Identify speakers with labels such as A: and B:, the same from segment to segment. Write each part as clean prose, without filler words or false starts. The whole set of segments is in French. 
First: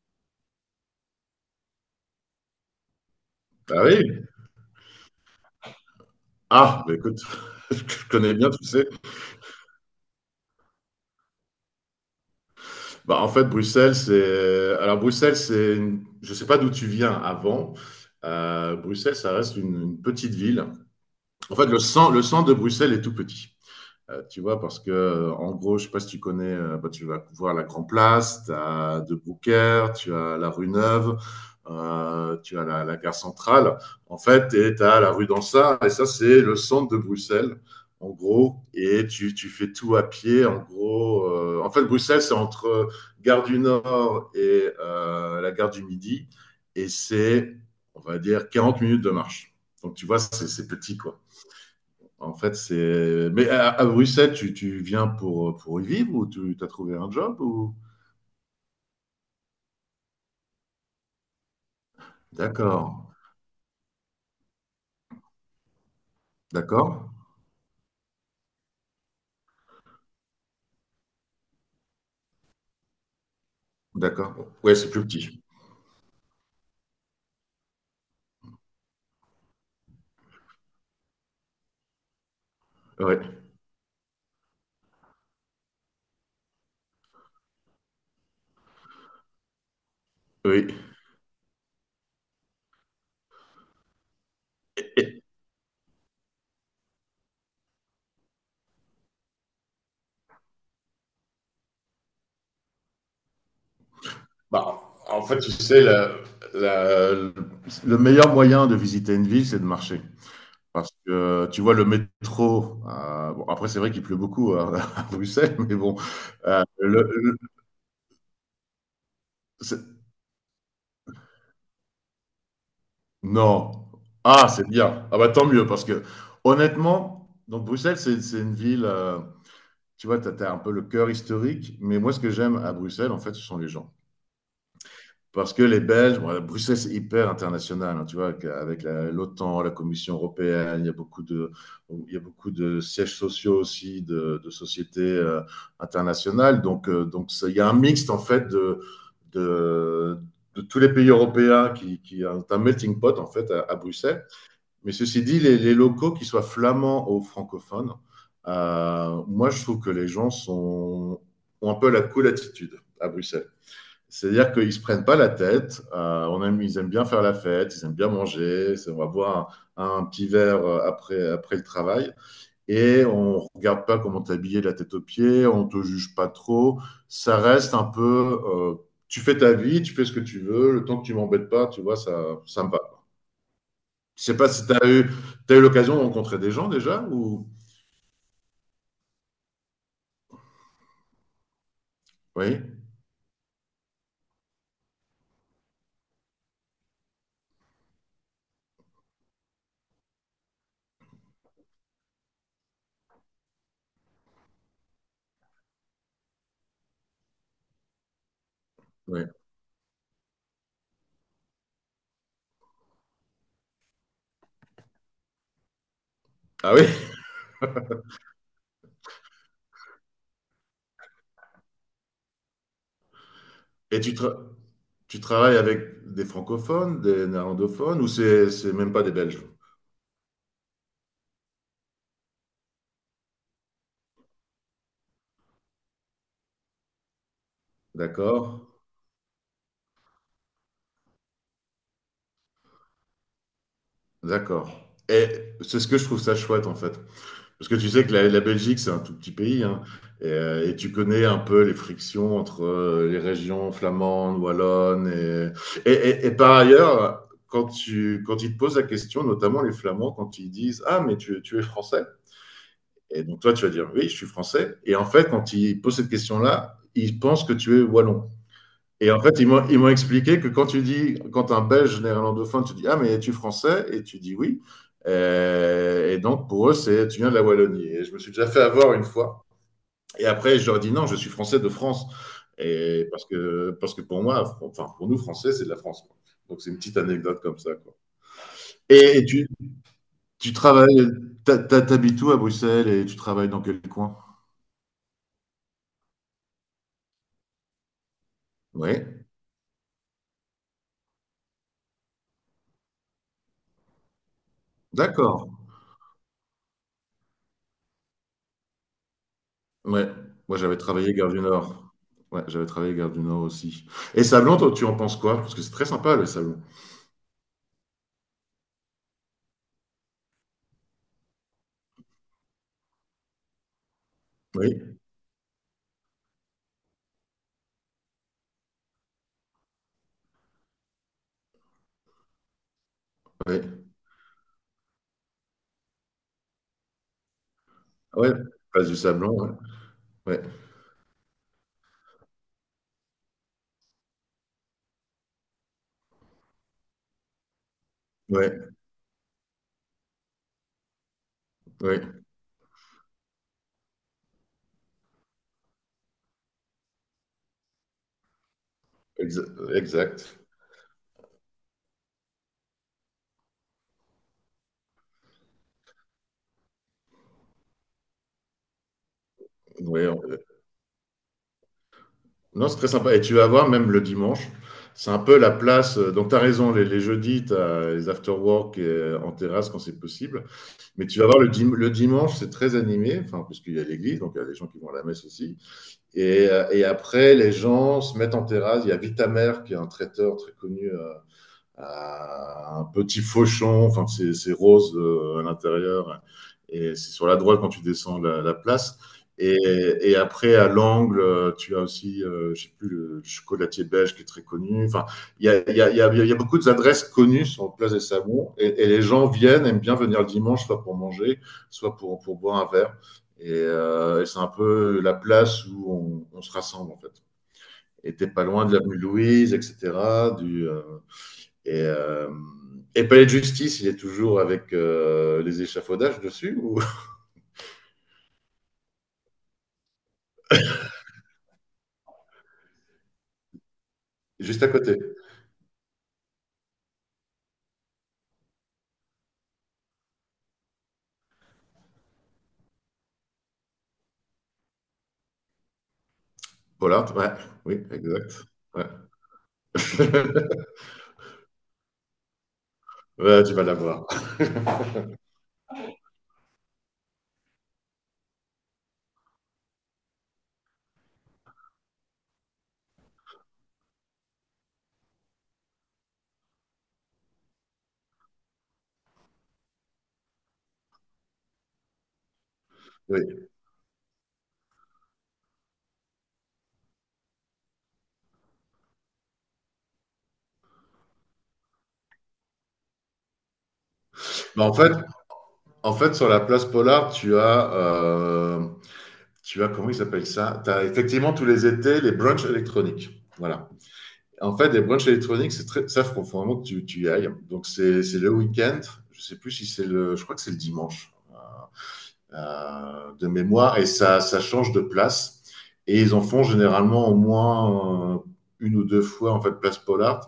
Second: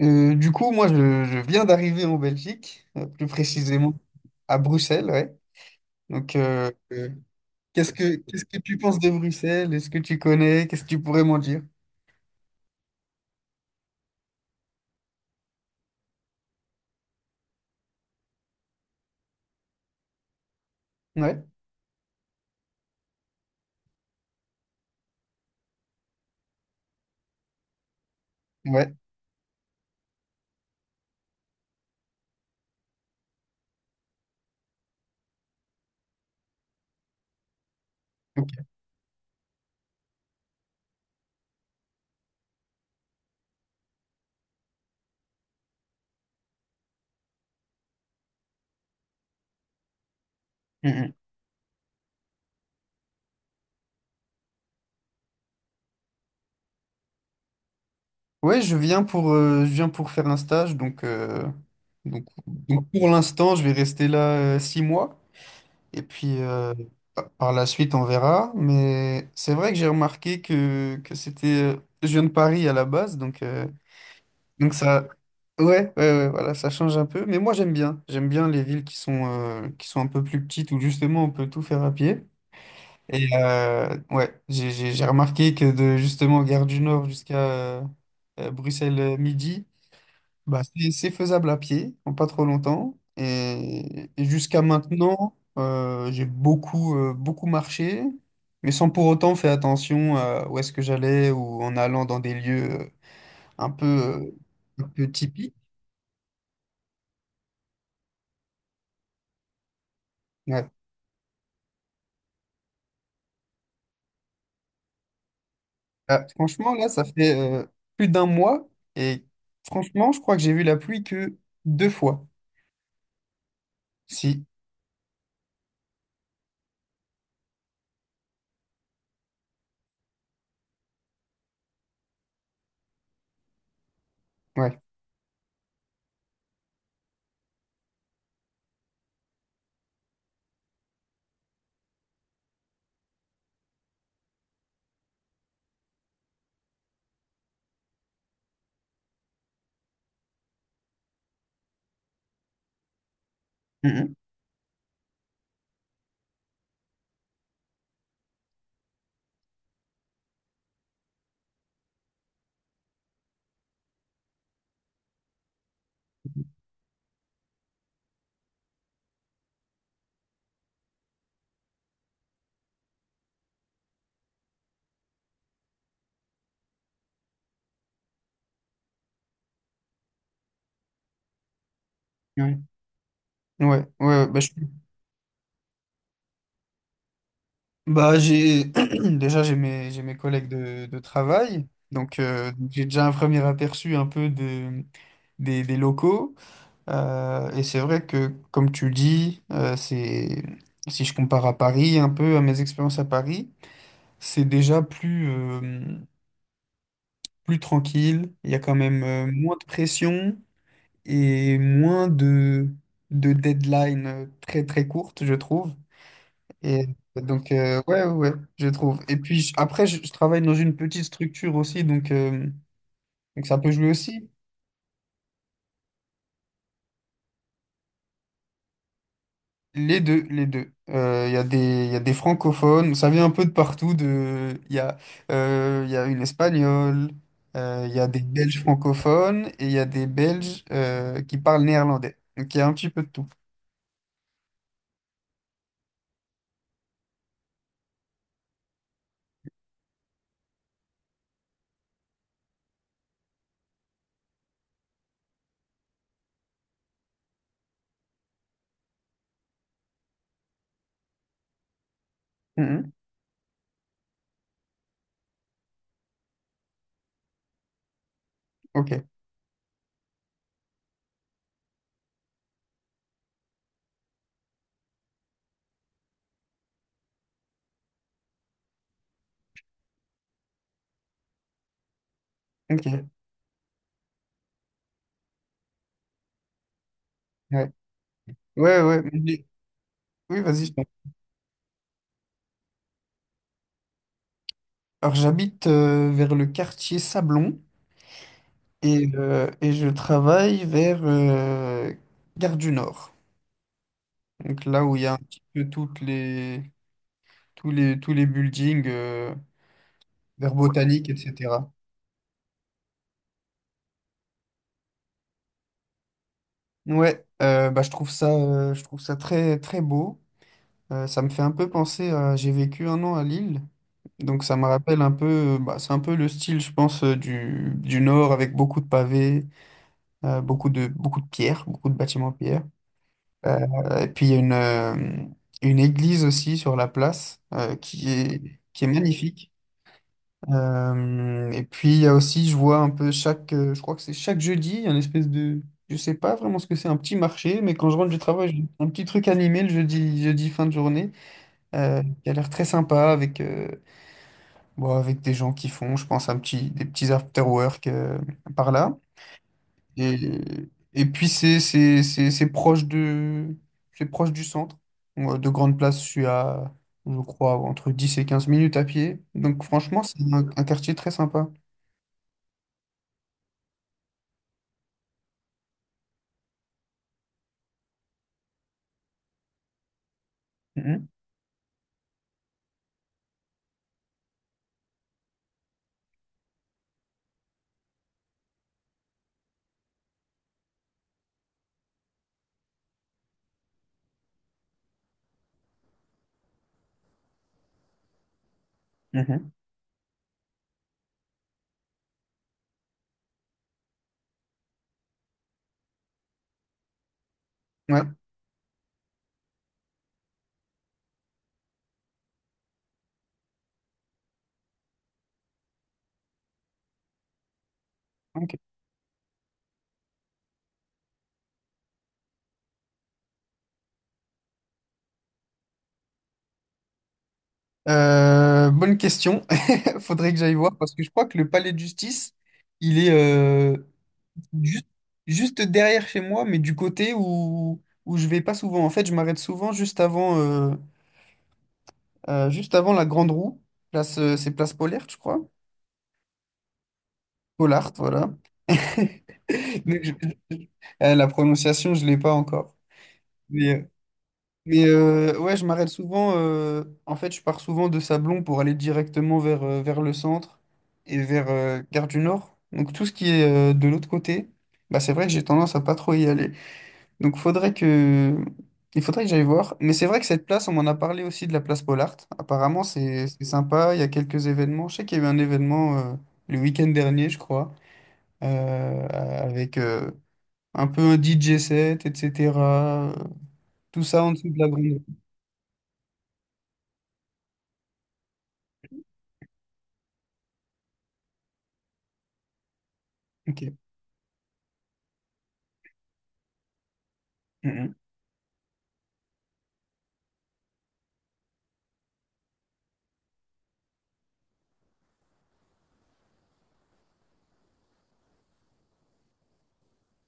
A: Du coup, moi, je viens d'arriver en Belgique, plus
B: Ah
A: précisément
B: oui?
A: à Bruxelles, ouais. Donc,
B: Ah, bah écoute, je connais
A: qu'est-ce
B: bien,
A: que
B: tu
A: tu
B: sais.
A: penses de Bruxelles? Est-ce que tu connais? Qu'est-ce que tu pourrais m'en dire?
B: En fait, Bruxelles, c'est. Alors, Je sais pas d'où tu viens avant. Bruxelles, ça reste une petite ville.
A: Ouais,
B: En fait, le centre de Bruxelles est tout petit. Tu vois, parce que, en gros, je sais pas si tu connais, bah, tu vas voir la Grand Place, tu
A: ouais.
B: as De Brouckère, tu as la rue Neuve, tu as la gare centrale, en fait, et tu as la rue d'Ansart, et ça, c'est le centre de Bruxelles, en gros,
A: Ok.
B: et tu fais tout à pied, en gros. En fait, Bruxelles, c'est entre gare du Nord et la gare du Midi, et c'est, on va dire, 40 minutes de marche. Donc, tu vois, c'est petit,
A: Mhm.
B: quoi. En fait, c'est. Mais à Bruxelles, tu viens pour y vivre ou tu as trouvé un job ou...
A: Ouais, je viens pour faire un stage, donc, donc
B: D'accord,
A: pour l'instant, je vais rester là 6 mois, et puis
B: d'accord,
A: par la suite, on verra. Mais c'est vrai que j'ai remarqué que c'était, je viens de Paris à la base, donc.
B: d'accord.
A: Donc
B: Ouais, c'est plus
A: ça,
B: petit.
A: ouais, ouais, ouais, voilà, ça change un peu. Mais moi j'aime bien. J'aime bien les villes qui sont un peu plus petites où justement on peut tout faire à pied. Et
B: Ouais,
A: ouais, j'ai remarqué que de justement Gare du Nord jusqu'à euh, Bruxelles midi, bah,
B: oui.
A: c'est faisable à pied, en pas trop longtemps. Et jusqu'à
B: Et- et-
A: maintenant, j'ai beaucoup, beaucoup marché, mais sans pour autant faire attention à où est-ce que j'allais ou en allant dans des lieux un peu, euh,
B: Bah,
A: un peu
B: en fait, tu
A: typiques.
B: sais, la- le meilleur moyen de visiter une ville, c'est de marcher.
A: Ouais.
B: Parce que tu vois, le métro, bon, après, c'est vrai qu'il pleut beaucoup à, à Bruxelles, mais bon,
A: Ah,
B: euh,
A: franchement, là,
B: le,
A: ça fait
B: le-
A: plus d'un mois et
B: c'est-
A: franchement, je crois que j'ai vu la pluie que 2 fois.
B: Non.
A: Si,
B: Ah, c'est bien. Ah bah tant mieux parce que honnêtement, donc Bruxelles, c'est une ville, tu vois, tu as un peu le cœur historique, mais moi, ce que j'aime à Bruxelles, en fait, ce sont les gens.
A: ouais.
B: Parce que les Belges, bon, Bruxelles, c'est hyper international, hein, tu vois? Avec la l'OTAN, la Commission européenne, il y a beaucoup de sièges sociaux aussi de sociétés, internationales. Donc c'est il y a un mixte, en fait, de de tous les pays européens qui, est un melting pot, en fait, à
A: Mhm.
B: Bruxelles. Mais ceci dit, les locaux, qu'ils soient flamands ou francophones, moi, je trouve que les gens sont, ont un peu la cool attitude à Bruxelles. C'est-à-dire qu'ils ne se prennent pas la tête. Ils aiment bien faire la fête, ils aiment bien manger. On va boire un petit verre après, après le travail. Et on ne regarde pas comment t'es habillé de la tête aux pieds, on ne te juge pas trop. Ça reste un peu. Tu fais ta vie, tu fais ce que tu veux. Le temps que tu ne m'embêtes pas, tu vois,
A: Ouais,
B: ça me va.
A: ouais,
B: Je
A: ouais,
B: sais
A: bah,
B: pas si tu as eu, T'as eu l'occasion de rencontrer des gens déjà ou...
A: bah, j'ai déjà j'ai mes collègues de travail, donc
B: Oui,
A: j'ai déjà un premier aperçu un peu de, des locaux. Et c'est vrai que, comme tu dis, c'est si je compare à Paris, un peu à mes expériences à Paris, c'est déjà plus tranquille, il y a quand même
B: oui.
A: moins de pression et moins de deadline très très courte, je trouve.
B: Ah
A: Et
B: oui?
A: donc, ouais, ouais, ouais, je trouve. Et puis après, je travaille dans une petite structure aussi, donc ça peut jouer
B: Et tu,
A: aussi.
B: tra- Tu travailles avec des francophones, des néerlandophones ou c'est même pas des Belges?
A: Les deux, les deux. Il y a il y a des francophones, ça vient un peu de partout. Il y a une espagnole, il y a des
B: D'accord,
A: Belges francophones et il y a des Belges qui parlent néerlandais. Donc il y a un petit peu de tout.
B: d'accord. Et c'est ce que je trouve ça chouette en fait. Parce que tu sais que la Belgique, c'est un tout petit pays hein. Et, et tu connais un peu les frictions entre les régions flamandes, wallonnes. Et par ailleurs, quand ils te posent la question, notamment les Flamands, quand ils disent ah, mais tu es français?
A: Mm, mm.
B: Et donc toi, tu vas dire, oui, je suis français. Et en fait, quand ils posent cette question-là, ils pensent que tu es wallon.
A: Ok,
B: Et en fait, ils m'ont expliqué que quand tu dis, quand un Belge néerlandophone, tu dis, ah, mais es-tu français? Et tu dis oui. Et donc, pour eux, c'est, tu viens de la Wallonie. Et je me suis déjà fait avoir une fois. Et après, je leur dis, non, je suis français de France.
A: ok,
B: Parce que pour moi, enfin, pour nous, français, c'est de la France. Quoi. Donc, c'est une petite anecdote comme
A: ouais.
B: ça, quoi.
A: Ouais, ouais.
B: Et tu,
A: Oui,
B: tu
A: vas-y.
B: travailles, t'ha- t'ha- T'habites où à Bruxelles et tu travailles dans quel coin?
A: Alors, j'habite vers le quartier Sablon
B: Oui.
A: et je travaille vers Gare du Nord. Donc là où il y a un petit
B: D'accord.
A: peu toutes les, tous les, tous les buildings
B: Ouais.
A: vers
B: Moi, j'avais
A: Botanique,
B: travaillé Gare du
A: etc.
B: Nord. Ouais, j'avais travaillé Gare du Nord aussi. Et Sablon, toi, tu en penses quoi? Parce que c'est très sympa, le Sablon.
A: Ouais, bah, je trouve ça très, très beau. Ça me fait un peu penser à... J'ai vécu un an à Lille, donc ça me
B: Oui,
A: rappelle un peu... Bah, c'est un peu le style, je pense, du Nord avec beaucoup de pavés. Beaucoup de pierres, beaucoup de bâtiments en pierre.
B: oui.
A: Et puis il y a une église aussi sur la place qui
B: Ouais.
A: est, qui est
B: Place du Sablon, ouais.
A: magnifique.
B: Ouais,
A: Et puis il y a aussi, je vois un peu chaque, je crois que c'est chaque jeudi, il y a une espèce de, je sais pas vraiment ce que c'est, un petit marché, mais quand je rentre du travail, j'ai
B: ouais,
A: un petit truc animé le jeudi, jeudi fin de journée,
B: ouais.
A: qui a l'air très sympa avec des gens qui font, je pense, des petits after-work par là.
B: Exa-
A: Et,
B: exact.
A: et puis c'est proche du centre. Moi, de grande place, je suis à, je crois, entre 10 et 15 minutes à pied. Donc franchement,
B: Ouais, on-
A: c'est un quartier très sympa.
B: Non, c'est très sympa. Et tu vas voir, même le dimanche, c'est un peu la place. Donc, tu as raison, les jeudis, tu as les after-work en terrasse quand c'est possible. Mais
A: Mhm,
B: tu vas voir, le dimanche, c'est très animé, enfin, parce qu'il y a l'église, donc il y a des gens qui vont à la messe aussi. Et, après, les gens se mettent en terrasse. Il y a Vitamer, qui est un traiteur très connu un petit fauchon, enfin c'est rose à l'intérieur, et c'est sur la droite quand tu descends la place.
A: mhm.
B: Et, après, à l'angle, tu as aussi, je sais plus, le chocolatier belge qui est très connu. Enfin, il y a, y, a, y, a, y a, beaucoup d'adresses connues sur Place des
A: Ouais,
B: Sablons. Et, les gens viennent, aiment bien venir le dimanche, soit pour manger, soit pour boire un verre. Et c'est un peu la place où se rassemble, en fait. Et t'es pas
A: ok.
B: loin de l'avenue Louise, etc., du, euh, et, euh, et Palais de Justice, il est toujours avec les échafaudages dessus ou
A: Bonne question. Faudrait que j'aille voir parce que je crois que le palais de justice, il est
B: juste à
A: juste,
B: côté.
A: juste derrière chez moi, mais du côté où je vais pas souvent. En fait, je m'arrête souvent juste avant la grande roue. C'est place Polaire, je crois.
B: Voilà, ouais, oui,
A: Pollard, voilà.
B: exact. Ouais.
A: Donc, je- la prononciation, je l'ai pas encore.
B: Ouais, tu vas la
A: Mais, euh,
B: voir.
A: ouais, je m'arrête souvent. En fait, je pars souvent de Sablon pour aller directement vers le centre et vers Gare du Nord. Donc, tout ce qui est de l'autre côté, bah, c'est vrai que j'ai tendance à pas trop y aller. Donc, faudrait que... il faudrait que j'aille voir. Mais c'est vrai que cette place, on m'en a parlé aussi de la place Pollard. Apparemment, c'est
B: Oui.
A: c'est sympa. Il y a quelques événements. Je sais qu'il y a eu un événement le week-end dernier, je crois, avec un peu un DJ set, etc. euh, Tout ça en dessous de
B: Mais
A: la grande.
B: en fait, sur la place Polar, tu as comment il s'appelle ça. Tu as effectivement tous les étés les brunchs électroniques.
A: Ok.
B: Voilà. En fait, les brunchs électroniques, c'est très, ça, faut vraiment que tu y ailles. Donc,
A: Mhm,
B: c'est le week-end. Je sais plus si c'est le, je crois que c'est le dimanche. De mémoire, et ça change de place. Et ils en font généralement au moins une ou deux fois en fait place Pollard.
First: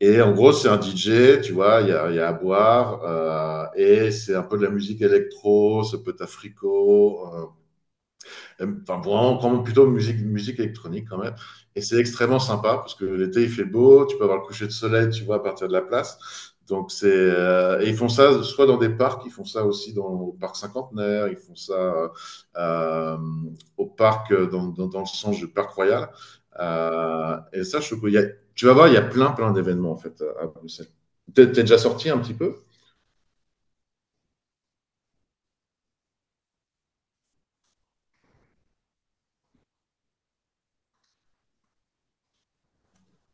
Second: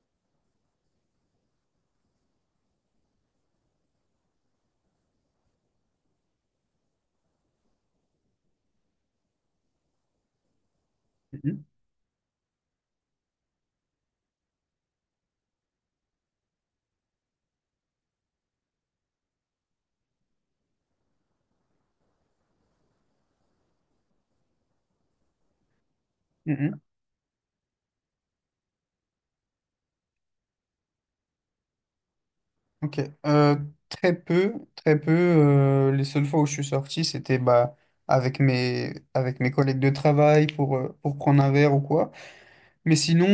B: Et en gros, c'est un DJ, tu vois, y a à boire, et c'est un peu de la musique électro, ça peut être africo, enfin, vraiment, quand même plutôt musique électronique quand même.
A: mhm,
B: Et c'est extrêmement sympa parce que l'été il fait beau, tu peux avoir le coucher de soleil, tu vois, à partir de la place. Donc c'est et ils font ça soit dans des parcs, ils font ça aussi dans au parc cinquantenaire, ils font ça euh, au parc dans le sens du parc royal.
A: mhm.
B: Et ça, je, trouve y a- Tu vas voir, il y a plein d'événements en fait à Bruxelles. T'es déjà sorti un petit peu?
A: Ok. Euh, Très peu, très peu. Les seules fois où je suis sorti, c'était bah, avec mes collègues de travail pour prendre un verre ou quoi. Mais sinon,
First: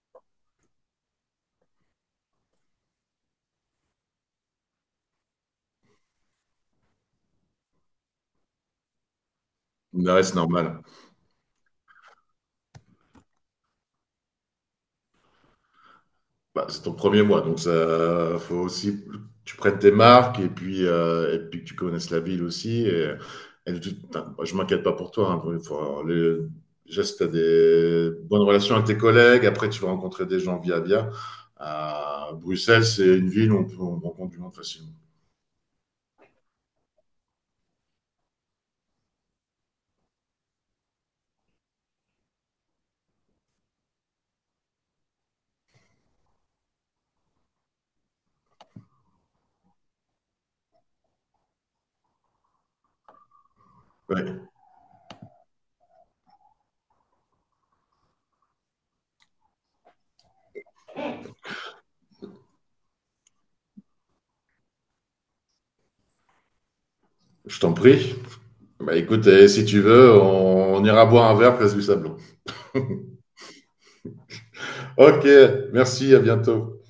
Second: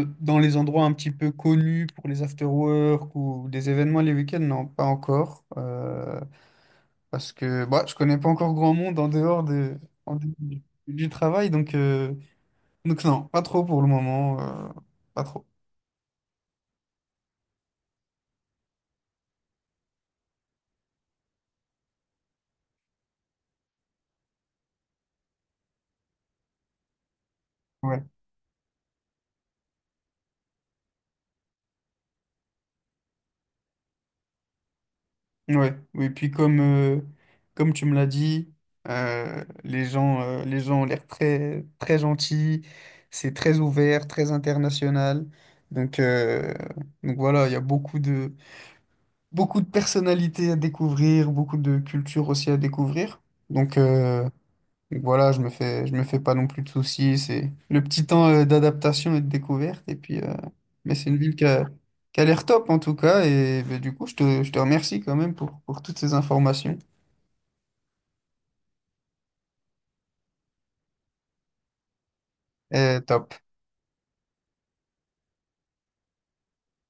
A: dans les endroits un petit peu connus pour les after-work ou des événements les week-ends, non, pas encore. Parce que bah, je connais pas encore grand monde en
B: Ouais,
A: dehors
B: c'est normal.
A: du travail, donc non, pas trop pour le moment. Pas trop.
B: Bah, c'est ton premier mois, donc ça faut aussi que tu prennes tes marques et puis que tu connaisses la ville aussi. Enfin, moi, je m'inquiète pas pour toi. Hein, faut avoir déjà, si tu as
A: Ouais.
B: des bonnes relations avec tes collègues, après tu vas rencontrer des gens via via. À Bruxelles, c'est une ville où on rencontre du monde facilement.
A: Ouais. Oui, puis comme tu me l'as dit, les gens ont l'air très, très gentils, c'est très ouvert, très international. Donc, euh, donc voilà, il y a beaucoup de personnalités à découvrir, beaucoup de cultures aussi à découvrir. Donc, euh,
B: Ouais,
A: Donc voilà, je me fais pas non plus de soucis. C'est le petit temps d'adaptation et de découverte. Et puis, mais c'est une ville qui a l'air top en tout cas. Et ben, du coup, je te remercie quand même pour toutes ces informations.
B: je t'en prie. Bah, écoute, eh, si tu veux, on ira boire un verre place du Sablon.
A: Top.
B: Ok, merci, à bientôt.